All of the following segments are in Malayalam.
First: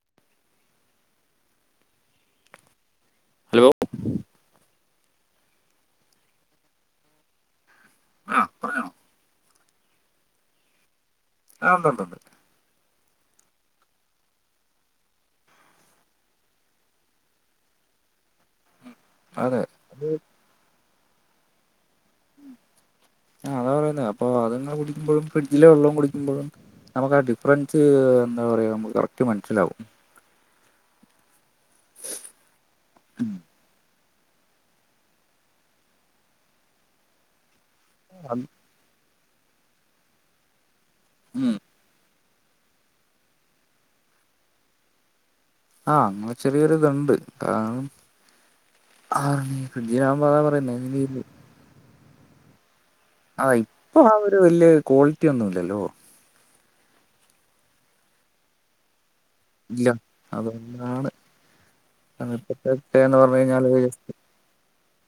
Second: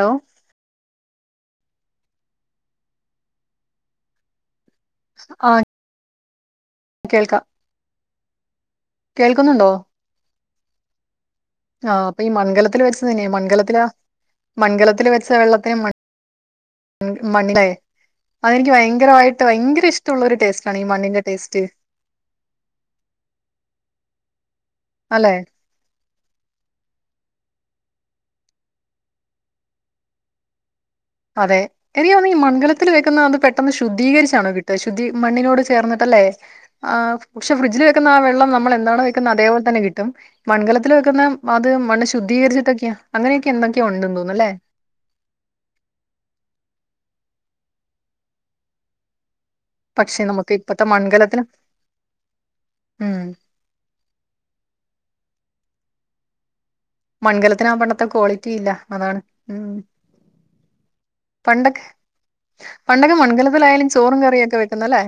ഹലോ. ഹലോ ആഹ്. കേൾക്കാം. ആ പറഞ്ഞോ കേൾക്കുന്നുണ്ടോ? ആ ഉണ്ട് ഉണ്ട് ആഹ് ഉണ്ട് അപ്പൊ ഈ മൺകലത്തിൽ വെച്ച്. അതന്നെ മൺകലത്തിലാ മൺലത്തിൽ വെച്ച വെള്ളത്തിന് മണ്. മണ്ണില്ലേ അതെനിക്ക് ഭയങ്കരമായിട്ട് അതെ ഭയങ്കര അത് ഇഷ്ടമുള്ളൊരു ടേസ്റ്റ് ആണ് ഈ മണ്ണിന്റെ ടേസ്റ്റ്. ആഹ് അതാ പറയുന്നേ അപ്പ അത്ങ്ങെ കുടിക്കുമ്പോഴും അല്ലെ ഫ്രിഡ്ജിലെ വെള്ളം കുടി. മ്പോഴും നമുക്ക് ആ ഡിഫറൻസ് എന്താ പറയാ നമ്മ കറക്റ്റ് മനസ്സിലാാവും. അതെ എനിക്ക്തോന്ന് ഈ മൺകലത്തിൽ വെക്കുന്നതാ പെട്ടെന്ന് ശുദ്ധ. ശുദ്ധീകരിച്ചാണോ കിട്ട ശുദ്ധി മണ്ണിനോട് ചേർന്നിട്ട് അല്ലേ എ പക്ഷെ ഫ്രിഡ്ജിൽ വെക്കുന്ന ആ അത് വെള്ളം നമ്മളെന്നാണോ വെക്കുന്ന അതേപോലത്തന്നെ കിട്ടും മൺകലത്തിൽ വെക്കുന്ന ഉം അത് മണ്ണ് ശു. ശുദ്ധികരിച്ചിട്ടൊക്കെയ അങ്ങനെയൊക്കെ എന്തക്കെയോ ണ്ട് തോന്ന്ന്ന് ല്ലേ ആഹ് അങ്ങനെ ചെറിയൊരു ഇത്ണ്ട് എ ആഹ്. പക്ഷെ നമുക്ക് ഇപ്പത്തെ മൺകലത്തിന് മ് ആ ഇപ്പൊ ആ ഒരു വലിയ ക്വാളിറ്റി ഒന്നുംല്ലല്ലോ. മൺകലത്തിനാ പണ്ടത്തെ ക്വാളിറ്റി ഇല്ല അതാണ് ഉം ഇല്ല അതന്നാണ് പണ്ടൊക്കെ പണ്ടൊക്കെ കഴിഞ്ഞാല് മൺകലത്തിലായാലും ചോറും കറിയൊക്കെ വെക്കുന്നല്ലേ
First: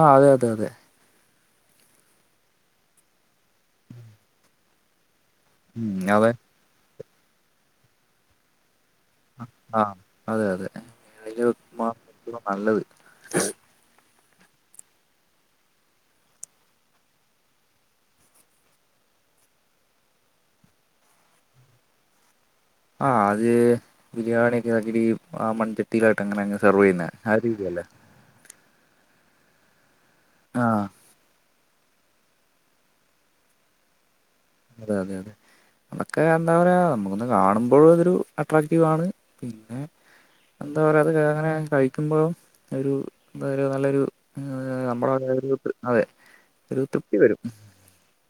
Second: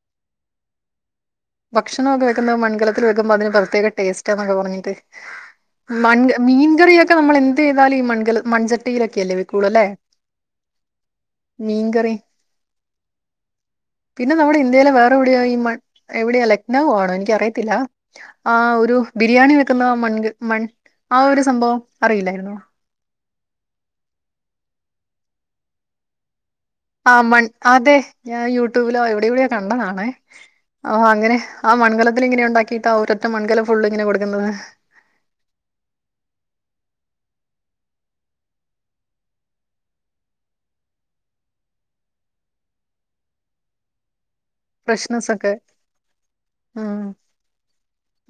ആഹ് അതെ അതെ അതെ ഭക്ഷണ ഒക്കെ വെക്കുന്നത് മൺകലത്തിൽ വെക്കുമ്പോ അതിന് പ്രത്യേക ടേസ്റ്റാ ന്നൊക്കെ പറഞ്ഞിട്ട് ഉം മൺ അതെ മീൻകറിയൊക്കെ നമ്മൾ എന്തി താലും ഈ മൺ കല മൺചട്ടിയി ല്ലേ വെക്കൊള്ളൂ ആ അല്ലെ അതെ അതെ അതില് മാ മീൻകറി നല്ലത് പിന്നെ നമ്മുടെ ഇന്ത്യയിലെ വേറെ എവിടെയോ ഈ മൺ എവിടെയാ ലക്നൌ ആണോ എനിക്ക് അറിയത്തില്ല ആഹ് ഒരു ബിരിയാണി വെക്കുന്ന മൺ മൺ ആഹ് ഒരു സംഭവം അറിയില്ലായിരുന്നോ ആഹ് അത് ബിരിയാണിയക്കെ [unintelligible] ആ മൺച [unintelligible] ട്ടങ്ങനെ അങ്ങ് സർ വിയ്യ്ന്നേ ആ മൺ രീതിയല്ലേ അതെ ഞാൻ യൂട്യൂബിലോ എവിടെ ഇവിടെയോ കണ്ടതാണേ ആ ഓഹ് അങ്ങനെ ആ മൺകലത്തില് ഇങ്ങനെ ഉണ്ടാക്കിട്ടാ ഒരറ്റ മൺകല ഫുള്ള് ഇങ്ങനെ കൊട്ക്ക്ന്നത് അതെ അതെ അതെ അതൊക്കെ എന്താ പറയാ നമുക്കൊന്ന് കാണുമ്പഴും അതൊരു അട്രാക്റ്റീവാണ് പിന്നെ എന്താ പറയാ അത് ഇങ്ങനെ ങ്ങനെ കഴിക്കുമ്പഴും ഒരു എന്താ പറയ നല്ലൊരു ഏഹ് നമ്മുടെ ഫ്രഷ്നെസ് ഒക്കെ അതെ ഒരു തൃ തൃപ്തി വരും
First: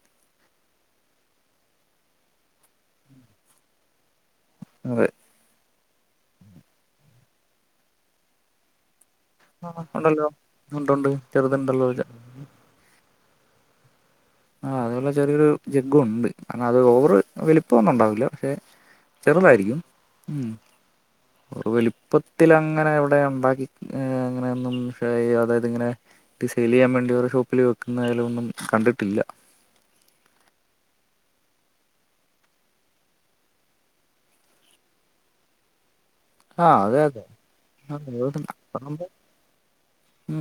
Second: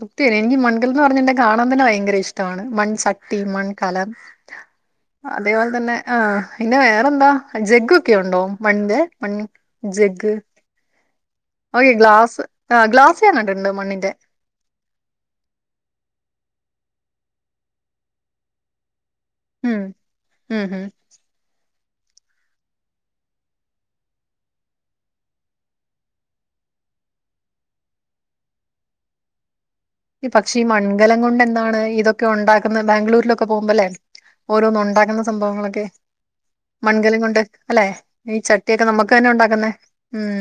സത്യാൺ എനിക്ക് മൺകലം ന്ന് പറഞാ കാണാൻ തന്നെ ഭയങ്കര ഇഷ്ടവാണ് മൺച്ചട്ടി മൺകലം അതാ അതെ അതേപോല് തന്നെ ആഹ് പിന്നെ വേറെന്താ ജഗ്ഗൊക്കെ യുണ്ടോ മണ്ണിന്റെ മൺ ആഹ് ഉണ്ടല്ലോ ജഗ്ഗ് ഉണ്ട് ഉണ്ട് [unintelligible] ഗ്ലാസ് ആഹ് ഗ്ലാസ് ഞാ കണ്ട്ട് മണ്ണിന്റെ ആഹ് അതേപോലേ ചെറിയൊരു ജഗ്ഗും ഉണ്ട് എന്നാ അത് ഓവറ് വലിപ്പൊന്നും ഉണ്ടാവില്ല പക്ഷെ ചെറുതായിരിക്കും ഉം ഉം ഉം ഒ വല് പ്പത്തിൽ അങ്ങനെ എവടെ ഉണ്ടാക്കി അങ്ങനെയൊന്നും അതായത് ഇങ്ങനെ സൈലിയ്യാൻ വേണ്ടി ഓരോ ഷോപ്പിൽ വെക്കുന്നായാലും ഒന്നും കണ്ടിട്ടില്ല പക്ഷേ ഈ മൺകലം കൊണ്ട് എന്താണ് ഈതൊക്കെ ഉണ്ടാക്കുന്ന ബാംഗ്ലൂരിലൊക്കെ പോവുമ്പല്ലേ ഓരോന്നും ഉണ്ടാക്ക്ന്ന സംഭവങ്ങളൊക്കെ ആ അതെ മൺകലം അതെ കൊണ്ട് അല്ലെ ആ, ഈ അത് ചട്ടിയൊക്കെ അതാകുമ്പോ, നമ്മക്കന്നെ ഉണ്ടാക്കുന്നേ ഉം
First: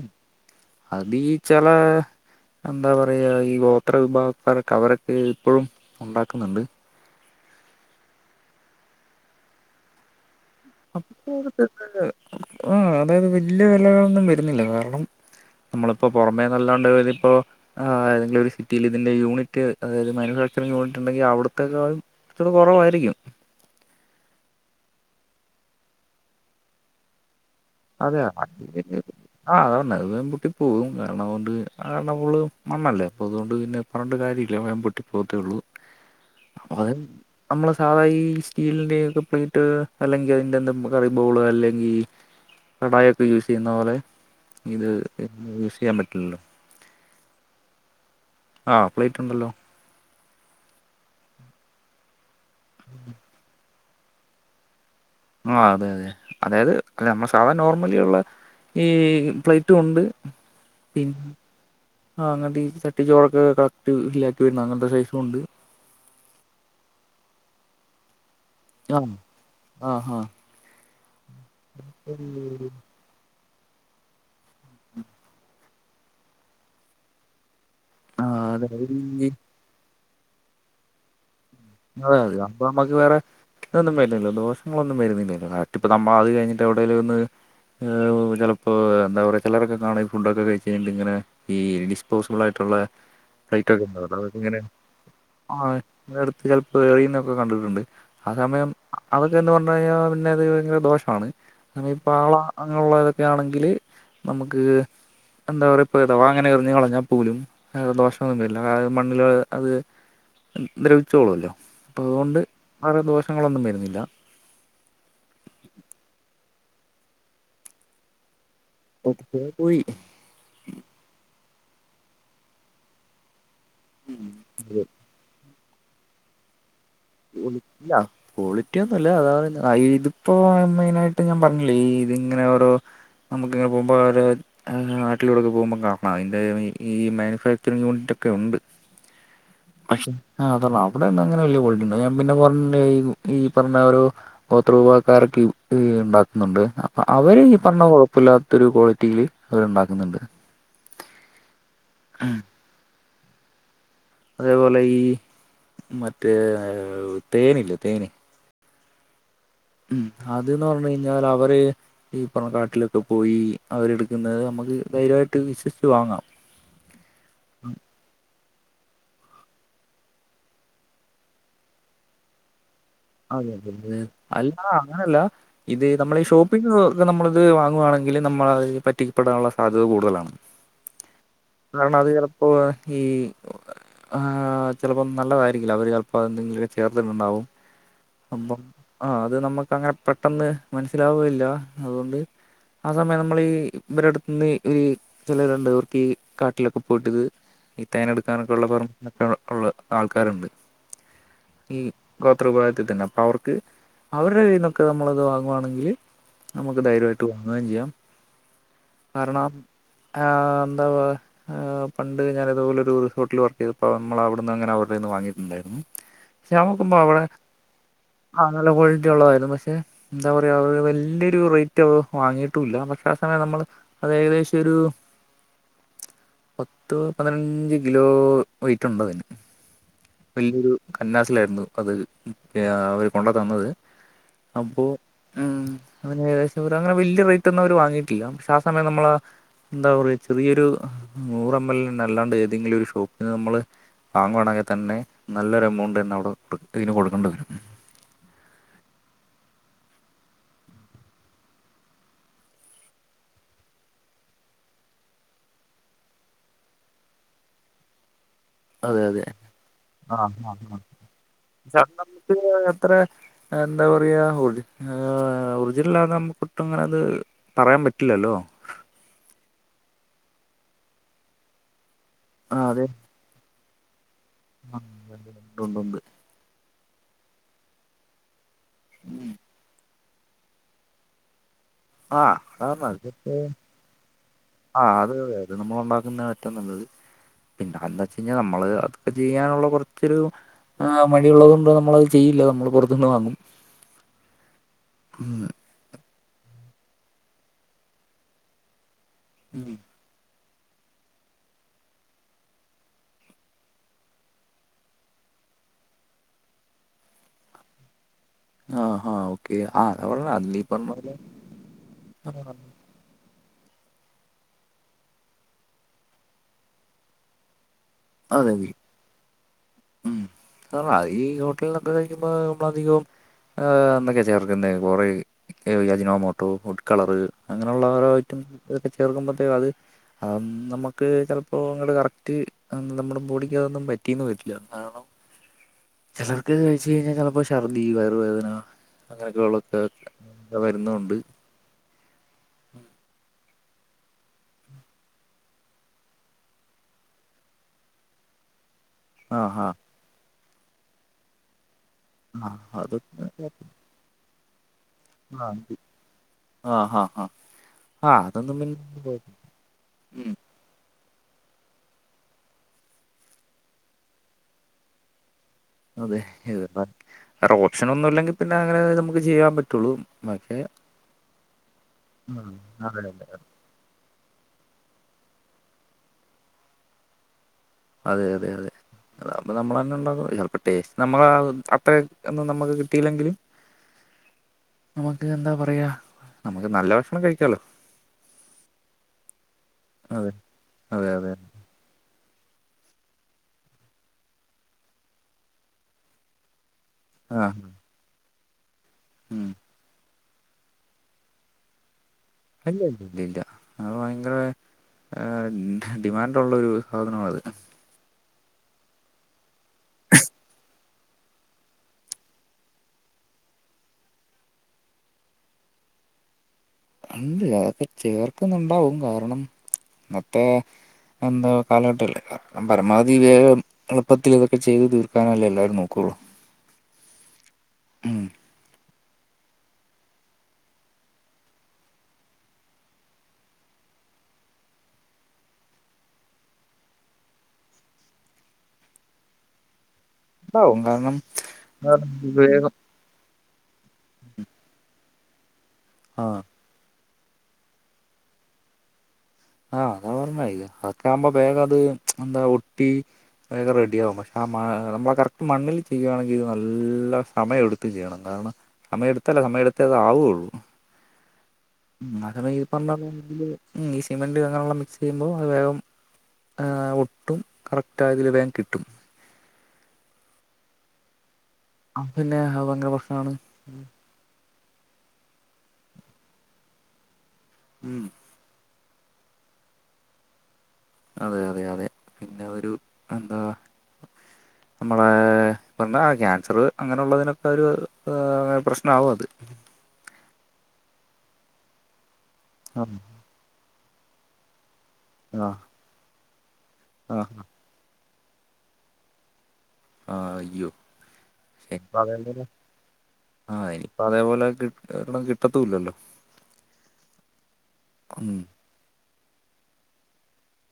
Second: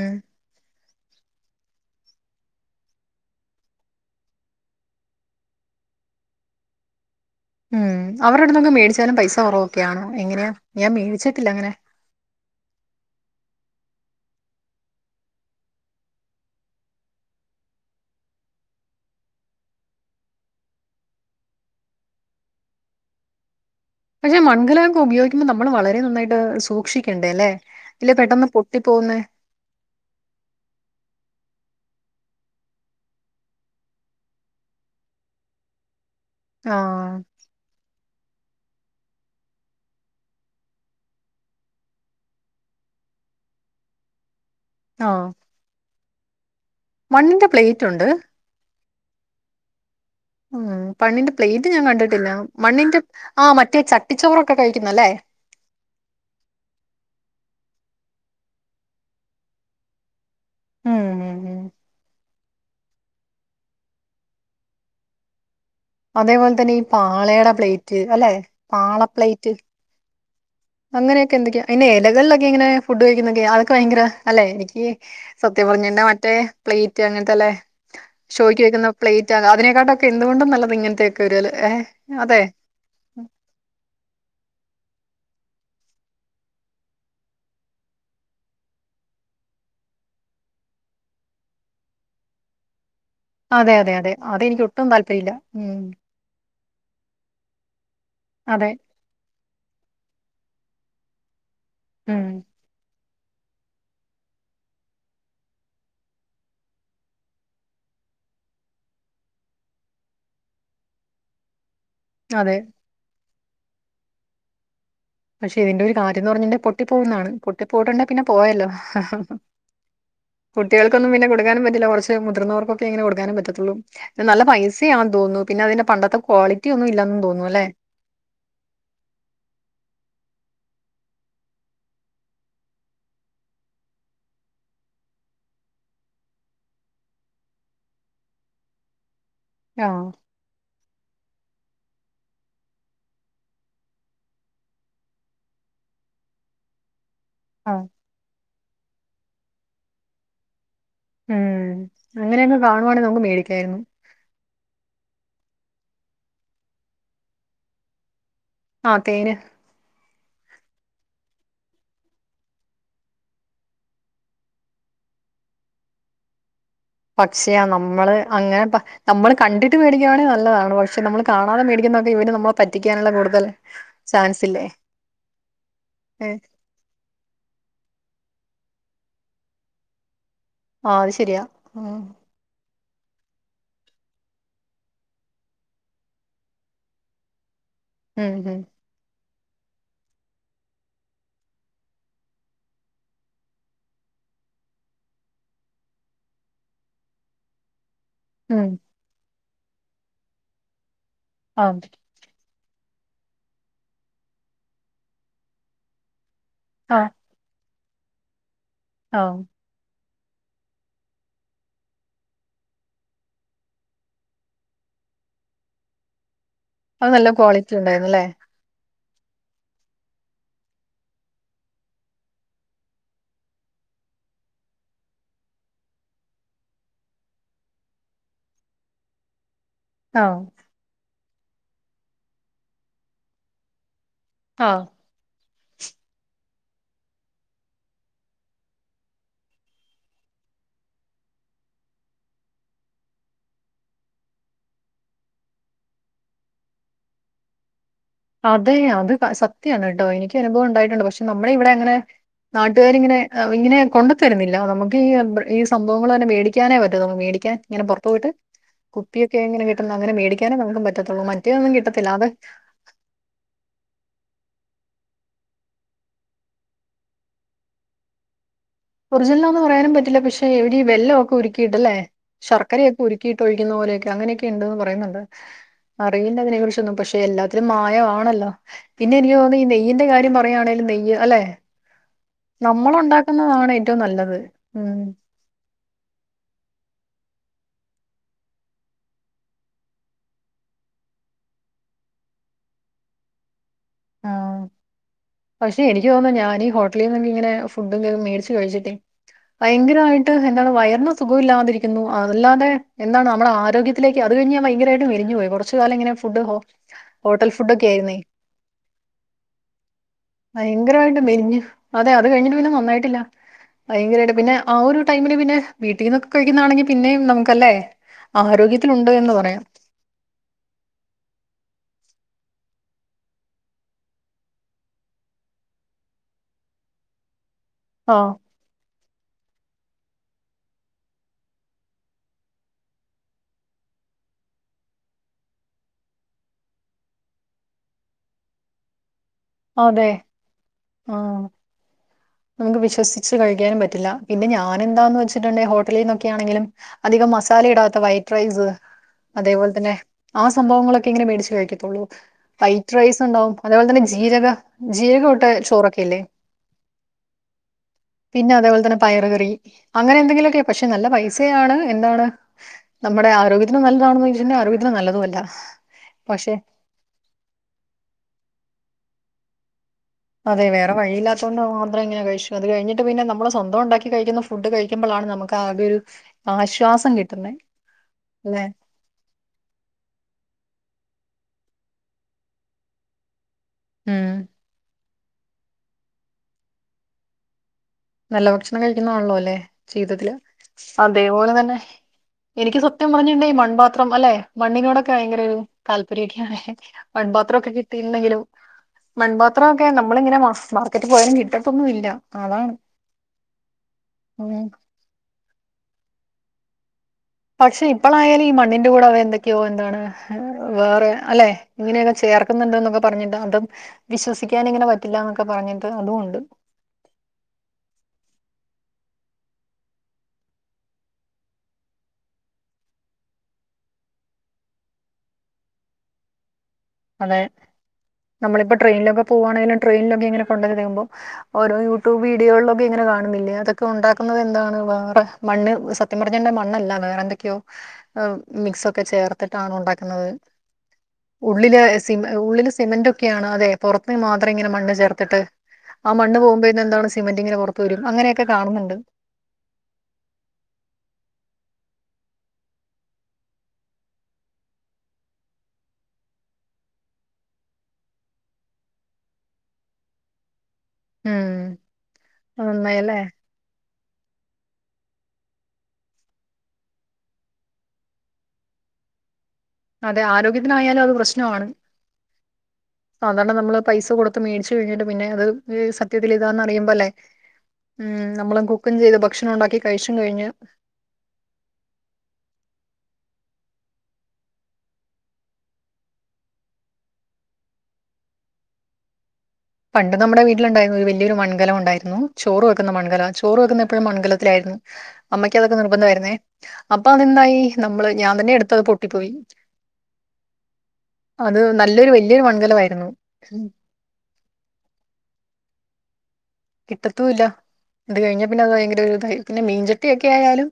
അതി ചെലേ എന്താ പറയാ ഈ ഗോത്ര വിഭാഗക്കാരൊക്കെ അവരൊക്കെ ഇപ്പഴും ഉണ്ടാക്ക്ന്ന്ണ്ട് ഉം അവരെട്ത്ത്ന്ന് മേടിച്ചാലും പൈസ കൊറവൊക്കെയാണോ എങ്ങനെയാ ഞാൻ മേടിച്ചിട്ടില്ല അങ്ങനെ [unintelligible] അതായത് വല്ല്യ വെലകളൊന്നും വരുന്നില്ല കാരണം നമ്മള്പ്പോ പൊറമേ നല്ലാണ്ട് തിപ്പോ ആഹ് ഏതെങ്കിലും ഒരു സിറ്റിൽ ഇതിന്റെ യൂണിറ്റ് അതായത് മാനുഫാക്ചറിംങ് യൂണിറ്റ് ഇണ്ടെങ്കി അവ്ട്ത്തെക്കാളും അപ്പത് കൊറവായിരിക്കും പക്ഷെ മൺകലൊക്കെ ഉപയോഗിക്കുമ്പോ നമ്മൾ വളരെ നന്നായിട്ട് സൂക്ഷിക്കേണ്ടേ ലെ ഇല്ല അതെ പെട്ടന്ന് പൊട്ടി പോവുന്ന് ആഹ് അതാ പറഞ്ഞ് വേം പൊട്ടി പോവും കാരണം അതൊണ്ട് കാരണപ്പോള് മണ്ണല്ലേ അപ്പൊ അതൊണ്ട് പിന്നെ പറഞ്ണ്ട് കാര്യമില്ല വേം പൊട്ടി പോത്തേ ഒള്ളൂ അപ്പ അതൻ ആഹ് നമ്മള് സാധാ ഈ സ്റ്റീലിന്റെ ഒക്കെ പ്ലേറ്റ് അല്ലെങ്കി അതിന്റെ എന്ത കറി ബൗള് അല്ലെങ്കി കടായൊക്കെ യൂസ് ചെയ്യുന്ന പോലെ ഇത് ആഹ് യൂസ് ചെയ്യാൻ പറ്റില്ലല്ലോ മണ്ണിന്റെ പ്ലേറ്റ് ഉണ്ട് ആഹ് പ്ലേറ്റ് ഉണ്ടല്ലോ ഉം മണ്ണിന്റെ പ്ലേറ്റ് ഞാൻ കണ്ടിട്ടില്ല. മണ്ണിന്റെ ആഹ് മറ്റേ ചട്ടിച്ചോറൊക്കെ കഴിക്കുന്ന അല്ലേ ആഹ് അതെ അതെ, അതായത് അല്ല നമ്മൾ സാധാരണ നോർമലിയുള്ള ഈ പ്ലേറ്റും ഉണ്ട് ഉം ഉം ഉം [unintelligible] ചട്ടി ചോറൊക്കെ കറക്റ്റ് ഫില്ലആക്കി വരുന്ന അങ്ങനത്തെ സൈസും ഉണ്ട് അതേപോലെ തന്നെ ഈ പാളേടെ പ്ലേറ്റ് അല്ലെ പാളപ്ലേറ്റ് ആഹാ അങ്ങനെയൊക്കെ എതൊക്കെ അയ്ന് എലകൾലൊക്കെങ്ങനെ ഫുഡ് കഴിക്കുന്നൊക്കെ അക്ക് ഭയങ്കര അല്ലെ എനിക്ക് സത്യം പറഞ്ഞാണ്ടെ മറ്റേ പ്ലേറ്റ് അങ്ങനത്തെല്ലേ ആഹ് ഷോക്കി അതെ വെക്കുന്ന ഈ- പ്ലേറ്റ് അതിനേക്കാട്ടുക്കെ എന്തുകൊണ്ടും നല്ലത് ഇങ്ങനത്തെെയൊക്കെ ഒരുരാല് ഏ അതെ അതെ ഇപ്പൊ നമുക്ക് വേറെ ഇതൊന്നും വരുന്നില്ലല്ലോ ദോഷങ്ങളൊന്നും വരുന്നില്ലല്ലോ ഇപ്പ നമ്മൾ അത് കഴിഞ്ഞിട്ടൊടേലും ഒന്ന് ഏഹ് ചെലപ്പോൾ എന്താ പറയാ ചിലറൊക്കെ കാണ ഈ ഫുഡൊക്കെ കഴിച്ചഴിഞ്ഞിട്ടിങ്ങനെ ഈ ഡിസ്പോസിബിളാആയിട്ടുള്ള അതെ, അതെ, ടൈറ്റൊക്കെണ്ടോ അതെ. അതങ്ങനെ അതെനിക്ക് ഒട്ടും താല്പര്യമില്ല. ഉം. ആഹ് നിർ എറിയുന്നൊക്കെ കണ്ടിട്ടുണ്ട് ആ അതെ. സമയം അതൊക്കെ ന്ന് പറഞ്ഞു കഴിഞ്ഞാൽ പിന്നെ അത് ഭയങ്കര ദോഷമാണ് ഉം. പാള അങ്ങനെയുള്ളതൊക്കെ ആണെങ്കില് നമുക്ക് എന്താ പറയാപഥവാ അങ്ങനെ എറിഞ്ഞ് കളഞ്ഞാ പോലും എഹേ ദോഷൊന്നില്ല മണ്ണിൽ അത് ദ്രവി ച്ചോളല്ലോ അപ്പോ അതോണ്ട് അതെ. വേറെ ദോഷങ്ങളൊന്നും വര്ന്നില്ല അതുശരി പക്ഷെ ഇതിന്റെ ഒരു കാര്യംന്ന് പറഞ്ഞട്ടുെ പൊട്ടി പോകുന്നതാണ് പൊട്ടി പോയിട്ടുണ്ടെ പിന്നെ പോയല്ലോ ഓക്കെ പോയി കുട്ടികൾക്കൊന്നും പിന്നെ കൊടുക്കാനും പറ്റില്ല കൊറച്ച് മുതിർന്നവർക്കൊക്കെ ഇങ്ങനെ കൊടുക്കാനും പറ്റ്- ത്തൊള്ളൂ നല്ല പൈസയാന്ന് തോന്നുന്നു പിന്നെ അതിന്റെ പണ്ടത്തെ ക്വാളിറ്റി ഒന്നും ഇല്ലാ ില്ല [unintelligible] ക്വാളിറ്റി ഒന്നുംല്ലാ അതാ ഇതിപ്പോ മെയിനായിട്ട് ഞാൻ പറഞ്ഞില്ലേ ഈ ഇതിങ്ങനെ ഓരോ നമുക്കിങ്ങനെ പോവുമ്പോ അവര് നാട്ടിലൂടൊക്കെ പോകുമ്പോൾ കാണം അതിൻ്റെ ഈ മാനുഫാക്ചറിങ്ങ് യൂണിറ്റൊക്കെ ഉണ്ട് ആഹ്. ആയ്ശ് ആഹ് അത അവിടെ അങ്ങനെ നല്ല കോളിറ്റിണ്ട് ഞാൻ പിന്നെ പറഞ്ഞ ഈ പറഞ്ഞ ഒരു ഗോത്ര വിഭാഗക്കാരൊക്കെ ഹ്ഹ ണ്ടാക്കുന്നുണ്ട് അപ്പൊ അവര് ആഹ്. പറഞ്ഞ കൊഴപ്പമില്ലാത്തൊരു ക്വാളിറ്റിയിയില് അത്ണ്ടാക്കുന്നുണ്ട് എഹ് അങ്ങനെയൊക്കെ കാണുവാണെങ്കിൽ നമുക്ക് മേടിക്കായിരുന്നു അതേപോലെ ഈ മറ്റേ തേനില്ലേ തേന് ആ തേന് ഉം അത്ന്ന പറഞ്ഞഞ് കഴിഞ്ഞാൽ അവര് ഈ പറഞ്ഞ കാട്ടിലൊക്കെ പോയി അവരെടുക്കുന്നത് നമുക്ക് ധൈര്യമായിട്ട് വിശ്വസിച്ച് വാങ്ങാം പക്ഷേയാ നമ്മള് അങ്ങനെ പ നമ്മള് കണ്ടിട്ട് വേടിക്കാണെങ്കി നല്ലതാണ് പക്ഷെ നമ്മൾ കാണാതെ മേടിക്കുന്നൊക്കെ ഇവടെ നമ്മ പറ്റിക്കാനുള്ള കൂടുതൽ അതെ അതെ അത അല്ല ചാൻസില്ലേ? അങ്ങനെല്ല ഇത് നമ്മളെ ഈ ഏഹ്. ഷോപ്പ് പിന്നെക്കെ നമ്മളിത് വാങ്ങുവാണെങ്കിൽ നമ്മളത് പറ്റിക്കപ്പെടാനുള്ള സാധ്യത കൂടുതലാണ് ആ അത് ശരിയാ. കാരണം ഉം. അത് ചെലപ്പോ ഈ ആഹ് ചിലപ്പം നല്ലതായിരിക്കില്ല. അവർ ചിലപ്പോം അത് എന്തെങ്കിലും ചേർത്തിട്ടുണ്ടാവും ഉം, ഉം. അപ്പം ആ അത് നമ്മുക്ക് അങ്ങനെ പെട്ടെന്ന് മനസ്സിലാവെല്ല അതുകൊണ്ട് ആ സമയം നമ്മളീ ഇവരു അടുത്തന്ന് ഒചിലവ രണ്ട് പവർക്ക് ഈ കാട്ടിലൊക്കെ പോയിട്ടത് ഇത്തേനെടുത്ത് ാനൊക്കെയള്ള ഉം പറക്കെ ഉള്ള ആൾക്കാരുണ്ട് ആഹ് ഈ ഗോത്രപ ന്നെ അപ്പ അവർക്ക് അവരുടെ വിഭാഗത്തിത്തന്നെ അവർക്ക് അവരുടെ കയ്ന്നൊക്കെ നമ്മളത് വാങ്ങുവാണെങ്കിൽ നമുക്ക് ആഹ് ധൈര്യംമായി ചെയ്യാം ആഹ് കാരണം ആ എന്താവാ ആ പണ്ട് ഞാനതുപോലെ ഒരു റിസോട്ടിൽ വർക്ക് ചെയ്ത്പ്പോ നമ്മള് അവിട് ന്ന്ങ്ങനെ അവരുടെകയ്യീന്ന് വാങ്ങീയി ട്ടുഉണ്ടായിരുന്നു അത് നല്ല ക്വാളിറ്റി ഉണ്ടായിുന്നല്ലേ ആ നല്ല ക്വാളിറ്റി ഉള്ളതായിരുന്നു പക്ഷെ എന്താ പറയാ അവ വല്യൊരു റേറ്റ് അവ വാങ്ങിയിട്ടൂല്ല പക്ഷെ ആ സമയം നമ്മള് അത് ഏകദേശം ഒരു പത്ത് പതിനഞ്ച് കിലോ വെയിറ്റ് ണ്ടതിന് ആഹ് വല്ല്യൊരു കന്നാസിലായിരുന്നു അത് അവര് കൊണ്ട തന്നത് ആഹ് അപ്പോ ഉം അങ്ങനെകദേശരങ്ങനെ വല്ല്യ റേറ്റ് ഒന്നും അവര് വാങ്ങിയിട്ടില്ല പക്ഷെ ആ സമയം നമ്മള ന്താ പറയ ചെറിയൊരു നൂറ് എം എൽ എന്നല്ലാണ്ട് ഏതെങ്കിലൊരു ഷോപ്പിന്ന് നമ്മള് വാങ്ങുവാണെങ്കി തന്നെ നല്ലൊരു എമൗണ്ടെന്നെ അവടെ ഇതിന് കൊടുക്കണം അത് അത് സത്യാണ് കേട്ടോ എനിക്കനുഭവം ണ്ടായിട്ടുണ്ട് പക്ഷെ നമ്മളെ ഇവിടങ്ങനെ നാട്ടുകാരിങ്ങനെ ഇങ്ങനെ കൊണ്ട്ത്തരുന്നില്ല നമുക്ക് ഈ ഈ സംഭവങ്ങൾ തന്നെ മേടിക്കാനേ പറ്റത്തൊള്ളൂ മേടിക്കാൻ ങ്ങനെ പൊർത്തു പോയിട്ട് അതെ അതെ കുപ്പിയൊക്കെ ങ്ങനെ കിട്ടുന്ന അങ്ങനെ ആഹ് ആ മേടിക്കാനേ നമുക്ക് പത്തുള്ളൂ മറ്റേതൊന്നും കിട്ടത്തില്ല അത് ത്രെ എന്താ പറയാ ഒറി ഒറിജിനലാന്ന മ്മക്ക് പെട്ടെന്നത് പറയാൻ പറ്റില്ലല്ലോ ഒറിജിനലാന്ന് പറയാനും പറ്റില്ല പക്ഷെ ഇവരീ വെല്ലഒക്കെ ഉരുക്കിയിട്ടല്ലേ ആഹ് അതെ ശർക്കരയൊക്കെ ഉരു ക്കിയിട്ട് ഒഴിക്കുന്ന പോലെയൊക്കെ അങ്ങനെക്കെ ണ്ട്ന്ന് പറയുന്നുണ്ട് ഉണ്ടുണ്ട് നെയ്യിന്റെ തിനെ കുറിച്ചൊന്നും പക്ഷെ എല്ലാത്തിലും മായമാണല്ലോ. പിന്നെനിക്ക് തോന്നി ഈ നെയ് യ്യിന്റെ കാര്യ പറയാണെലും നെയ്യ് അല്ലെ ആഹ് [unintelligible] ഏറ്റവും നല്ലത് ആഹ് ഉം അത് തന്നെ അത് നമ്മൾ ഉണ്ടാക്കുന്ന ഏറ്റം നല്ലത് പിന്നെ അന്താചൈഞ്ഞാ നമ്മള് അതൊക്കെ ചെയ്യാനുള്ള കൊർച്ചൊരു ആ മടിയുള്ളത് കൊണ്ട് നമ്മളത് ചെയ്യില്ല നമ്മൾ പൊറത്ത്ന്ന് വാങ്ങും റ്റ് എനിക്ക് തോന്നുന്നു ഞാൻ ഈ ഹോട്ടലിന്നൊക്കെങ്ങനെ ഫുടൊക്കെ മേടിച്ച് കഴിച്ചിട്ടേ ഭയങ്കരമായി ട്ട് എന്താണ് വയറിന് സുഖമില്ലാതിരിക്കുന്നു അതല്ലാതെ എന്താണ് മ്മളെ ആരോഗ്യത്തിലേക്ക് അത് കഴിഞ് ഞാൻ ഭയങ്കരായിട്ട് മെലിഞ്ഞു പോ യി ച്ച് കാലമിങ്ങനെ ഫുഡ് ഹോ ഹോട്ടൽ ഫുടൊക്കെ ആയിരുന്നു ആ ഹ ഓ കെ ആ [unintelligible] ഭയങ്കരായിട്ട് മെലിഞ്ഞ് അതെ അത് കഴിഞ്ഞിട്ട് പിന്നെ നന്നായിട്ടില്ല ഭയങ്കരായിട്ട് പിന്നെ ആ ഒരു ടൈമില് പിന്നെ വീട്ടീന്നൊക്കെ കഴിക്കുന്നാണെങ്കി പിന്നെയും നമുക്കല്ലേ ആരോഗ്യത്തിനുണ്ട് എന്ന് പറയ ഉം ഈ ഹോട്ടൽനൊക്കെ കഴിക്കുമ്പോ നമ്മളധികവും ഏ ന്തൊക്കെ ചേർക്കുന്നെ കുറേ യജിനമോട്ടോ ഫുഡ് കളറ് അങ്ങനുള്ള ഓരോ ആഹ് ഐറ്റം ഇതൊക്കെ ചേർക്കുമ്പത്തേക്കും അത് അ നമുക്ക് ചെലപ്പോ അങ്ങട്ട് കറക്റ്റ് എം നമ്മുടെ ബോഡിക്കതൊന്നും പറ്റിന്ന് വരില്ല കാരണം ചെലർക്ക് കഴിച്ച് കഴിഞ്ഞാ ചെലപ്പോ ശർദി വയറുവേദന അങ്ങനെയൊക്കെ ള്ള അതെ ഹ് വരുന്നുണ്ട് ആഹ് നമുക്ക് വിശ്വസിച്ച് കഴിക്കാനും പറ്റില്ല പിന്നെ ഞാൻ എന്താന്ന് വെച്ചിട്ടുണ്ടെ ഹോട്ടലിന്നൊക്കെയാണെങ്കിലും അധികം മസാല ഇടാത്ത വൈറ്റ് റൈസ് ആ ഹാ അതേപോലെ തന്നെ ആ സംഭവങ്ങളൊക്കെ ഇങ്ങനെ മേടിച്ച് കഴിക്കത്തുള്ളൂ ആ വൈറ്റ് റൈസ് അതൊക്കെ ണ്ടാവും അതേപോൽ തന്നെ ജീരക ജീരക ഇട്ട ചോറൊക്കെ ഇല്ലേ ആഹ് പിന്നെ അതേപോൽ തന്നെ പയറ് കറി അങ്ങനെ ന്തെങ്കിലൊക്കെ പക്ഷെ നല്ല പൈസയാണ് എന്താണ് നമ്മുടെ ആരോഗ്യത്തിന് നല്ലതാണോന്നോയ്ച്ച് കൈഞ്ഞ ആരോഗ്യത്തിന് നല്ലതു അല്ല അതെ പക്ഷെ [unintelligible] വേറെ ഓപ്ഷനൊന്നുംല്ലെങ്കിൽ പിന്നെ അങ്ങനെ നമുക്ക് ചെയ്യാൻ പറ്റുള്ളൂ പക്ഷെ അതെ വേറെവഴിയില്ലാത്തോണ്ട് മാത്രം ങ്ങനെ ഉം കഴിച്ചു അത് അതെ കഴിഞ്ഞിട്ട് പിന്നെ അതെ അതെ നമ്മളെ സ്വന്തം ഉണ്ടാക്കി കഴിക്കുന്ന ഫുഡ് കഴിക്കുമ്പളാണ് നമുക്ക് ആകെ ഒരു ആശ്വാസം കിട്ടുന്നെ അതെ അതെ അല്ലെ? അതെ അപ്പ നമ്മളെന്നെണ്ടാക്ക ചെൽപ ടേസ്റ്റ് നമ്മള അത്ര ഒന്നും നമുക്ക് കിട്ടിയില്ലെങ്കില് ഉം നമ്മക്ക് എന്താ പറയാ നമ്മക്ക് നല്ല ഭക്ഷണം കഴിക്കാലോ നല്ല ഭക്ഷണം കഴിക്കുന്നതാണല്ലോ അല്ലെ ജീവിതത്തിൽ അതെ അതെ അതെ അതേപോലെ തന്നെ എനിക്ക് സത്യം പറഞ്ഞിണ്ടേ മൺപാത്രം അല്ലെ മണ്ണിനോടൊക്കെ ഭയങ്കര ഒരു താല്പര്യൊക്കെയാണ് ആഹ് മൺപാത്രക്കെ കിട്ടിട്ടുണ്ടെങ്കിലും ഉം മൺപാത്രം ഏഹ് നമ്മളിങ്ങനെ മാർക്കറ്റ് പോയാലും കിട്ടത്തൊന്നും ഇല്ല അതാണ് ഇല്ല ഇല്ല ഇല്ല ഇല്ല അത് ഭയങ്കര ഉം ഡിമാൻഡ്ള്ളരു സാധനമാത് പക്ഷെ ഇപ്പളായാല് ഈ മണ്ണിന്റെ കൂടെ അവര് എന്തൊക്കെയോ എന്താണ് വേറെ അല്ലെ ഇങ്ങനെയൊക്കെ ചേർക്കുന്നുണ്ണ്ട് ന്നൊക്കെ പറഞ്ഞിട്ട് അതും വിശ്വസിക്കാനിങ്ങനെ പറ്റില്ല എന്നൊക്കെ പറഞ്ഞിട്ട് അതും ണ്ട് ഉണ്ട് അതൊക്കെ ചേർക്കുന്നുണ്ടാവും കാരണം ഇന്നത്തെ എന്താ കാലഘട്ടല്ലേ പരമാവധി വേഗം എളുപ്പത്തിൽ ഇതൊക്കെ ചെയ്ത് തീർക്കാനല്ലേ എല്ലാരും നോക്കുള്ളൂ അതെ ഉം നമ്മളിപ്പൊ ട്രെയിനിലൊക്കെ പോവാണെങ്കും ട്രെനിലൊക്കെ ഇങ്ങനെ കൊണ്ടുവരുമ്പോ ഓരോ യൂട്യൂബ് വീഡിയോകളിലൊക്കെ ഇങ്ങനെ കാണുന്നില്ലേ അതൊക്കെ ഉണ്ടാക്കുന്നത് എന്താണ് വേറെ മണ്ണ് സത്യംപറഞ്ഞ മണ്ണല്ല വേറെ എന്തൊക്കെയോ മിക്സ് ഒക്കെ ചേർത്തിട്ടാണ് ഉണ്ടാക്കുന്നത് വും കാരണം ഉള്ളില് സി ഉള്ളില് വേഗം സിമെന്റ്റൊക്കെയാണ് അതെ പുറത്ത് മാത്രം ഇങ്ങനെ മണ്ണ് ചേർത്തിട്ട് ആ മണ് ആഹ് പോവുമ്പോഴെ പിന്നെ എന്താണ് സിമെന്റിങ്ങെനെ പൊറത്ത് വരും അങ്ങനെയൊക്കെ കാണുന്നുണ്ട്. ആഹ് അതാ പറഞ്ഞത് അതൊക്കെ ആകുമ്പോ വേഗം അത് എന്താ ഒട്ടി വേഗം റെഡിയാകും പക്ഷെ ആ മ നമ്മൾ ആഹ് കറക്റ്റ് മണ്ണിൽ ചെയ്യുവാണെങ്കിൽത് നല്ല സമയമെടുത്ത് ചെയ്യണം കാരണം സമയെടുത്തല്ല സമയെടുത്ത അത് ആവുള്ളൂ ആഹ് ഉം അത [unintelligible] ഈ സിമെന്റ് അങ്ങനെയുള്ള മിക്സ് ചെയ്യുമ്പോ അത് വേഗം ഇഹ് ഒട്ടും കറക്റ്റ് ആയതിൽ വേഗം കിട്ടും അതെ ആരോഗ്യത്തിനായാലും അത് പ്രശ്നമാണ് അപ്പൊ പിന്നെ അത്‌ ഭയങ്കര പ്രശ്നാണ്. സാധാരണ നമ്മള് പൈസ കൊടുത്ത് മേടിച്ചു കഴിഞ്ഞിട്ട് പിന്നെ അത് സത്യത്തിലിതാന്ന് അറിയുമ്പോ ല്ലേ ഉം നമ്മള് കുക്കും ചെയ്ത് ഭക്ഷണം ഉണ്ടാക്കി കഴിച്ചും കഴിഞ്ഞ് അതെ അതെ അതെ പിന്നെ ഒരു എന്താ നമ്മളെപ്പന്താ ക്യാൻസർ അങ്ങനെള്ളതിനൊക്കെ ഒരു പ്രശ്നമാവും അത് പണ്ട് നമ്മുടെ വീട്ടിലുണ്ടായിരുന്ന ഒരു വലിയൊരു മൺകലം ഉണ്ടായിരുന്നു ചോറ് ആ വെക്കുന്ന മൺകല ചോറ് വെക്കുന്ന എപ്പോഴും മൺകലത്തിലായിരുന്നു അമ്മയ്ക്ക് ആ അതൊക്കെ നിർബന്ധമായിരുന്നേ അപ്പൊ ആ അതെന്തായി നമ്മള് ഞാൻ തന്നെ എടുത്ത്ത് പൊട്ടിപ്പോയി ആ അയ്യോ അത് ഇനിപ്പോ നല്ലൊരു വല്യൊരു അതേപോലെ മൺകലമായിരുന്നു ആ ഹിം ഇനിയിപ്പോ അതേപോലെ കി ഒരെണം കിട്ടത്തൂല്ലല്ലോ കിട്ടത്തൂല്ല ഇത് ഉം കഴിഞ്ഞാൽ പിന്നെ അത് ഭയങ്കര ഒരു ഇത പിന്നെ മീൻചട്ടിയൊക്കെ ആയാലും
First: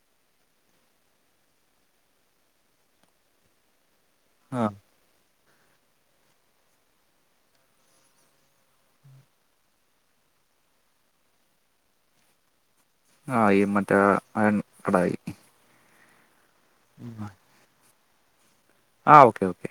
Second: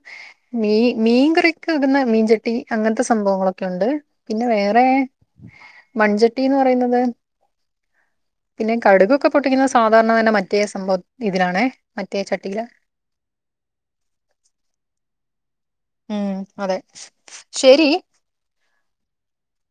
മീ മീൻകറിവെക്കുന്ന മീൻചട്ടി അങ്ങനത്തെ സംഭവങ്ങളൊക്കെണ്ട് പിന്നെ ആ വേറെ മൺചട്ടിന്ന് പറയുന്നത് പിന്നെ കടുകൊക്കെ പൊട്ടിക്കുന്ന സാധാരണ തന്നെ മറ്റേ സംഭവ ഇതിലാണെ മറ്റേ ചട്ടിയില ആഹ് ഈ മറ്റേ അയേൺ കടായി ഉം അതെ ഉം ആഹ് ശരി ആഹ് ഓക്കെ ഓക്കെ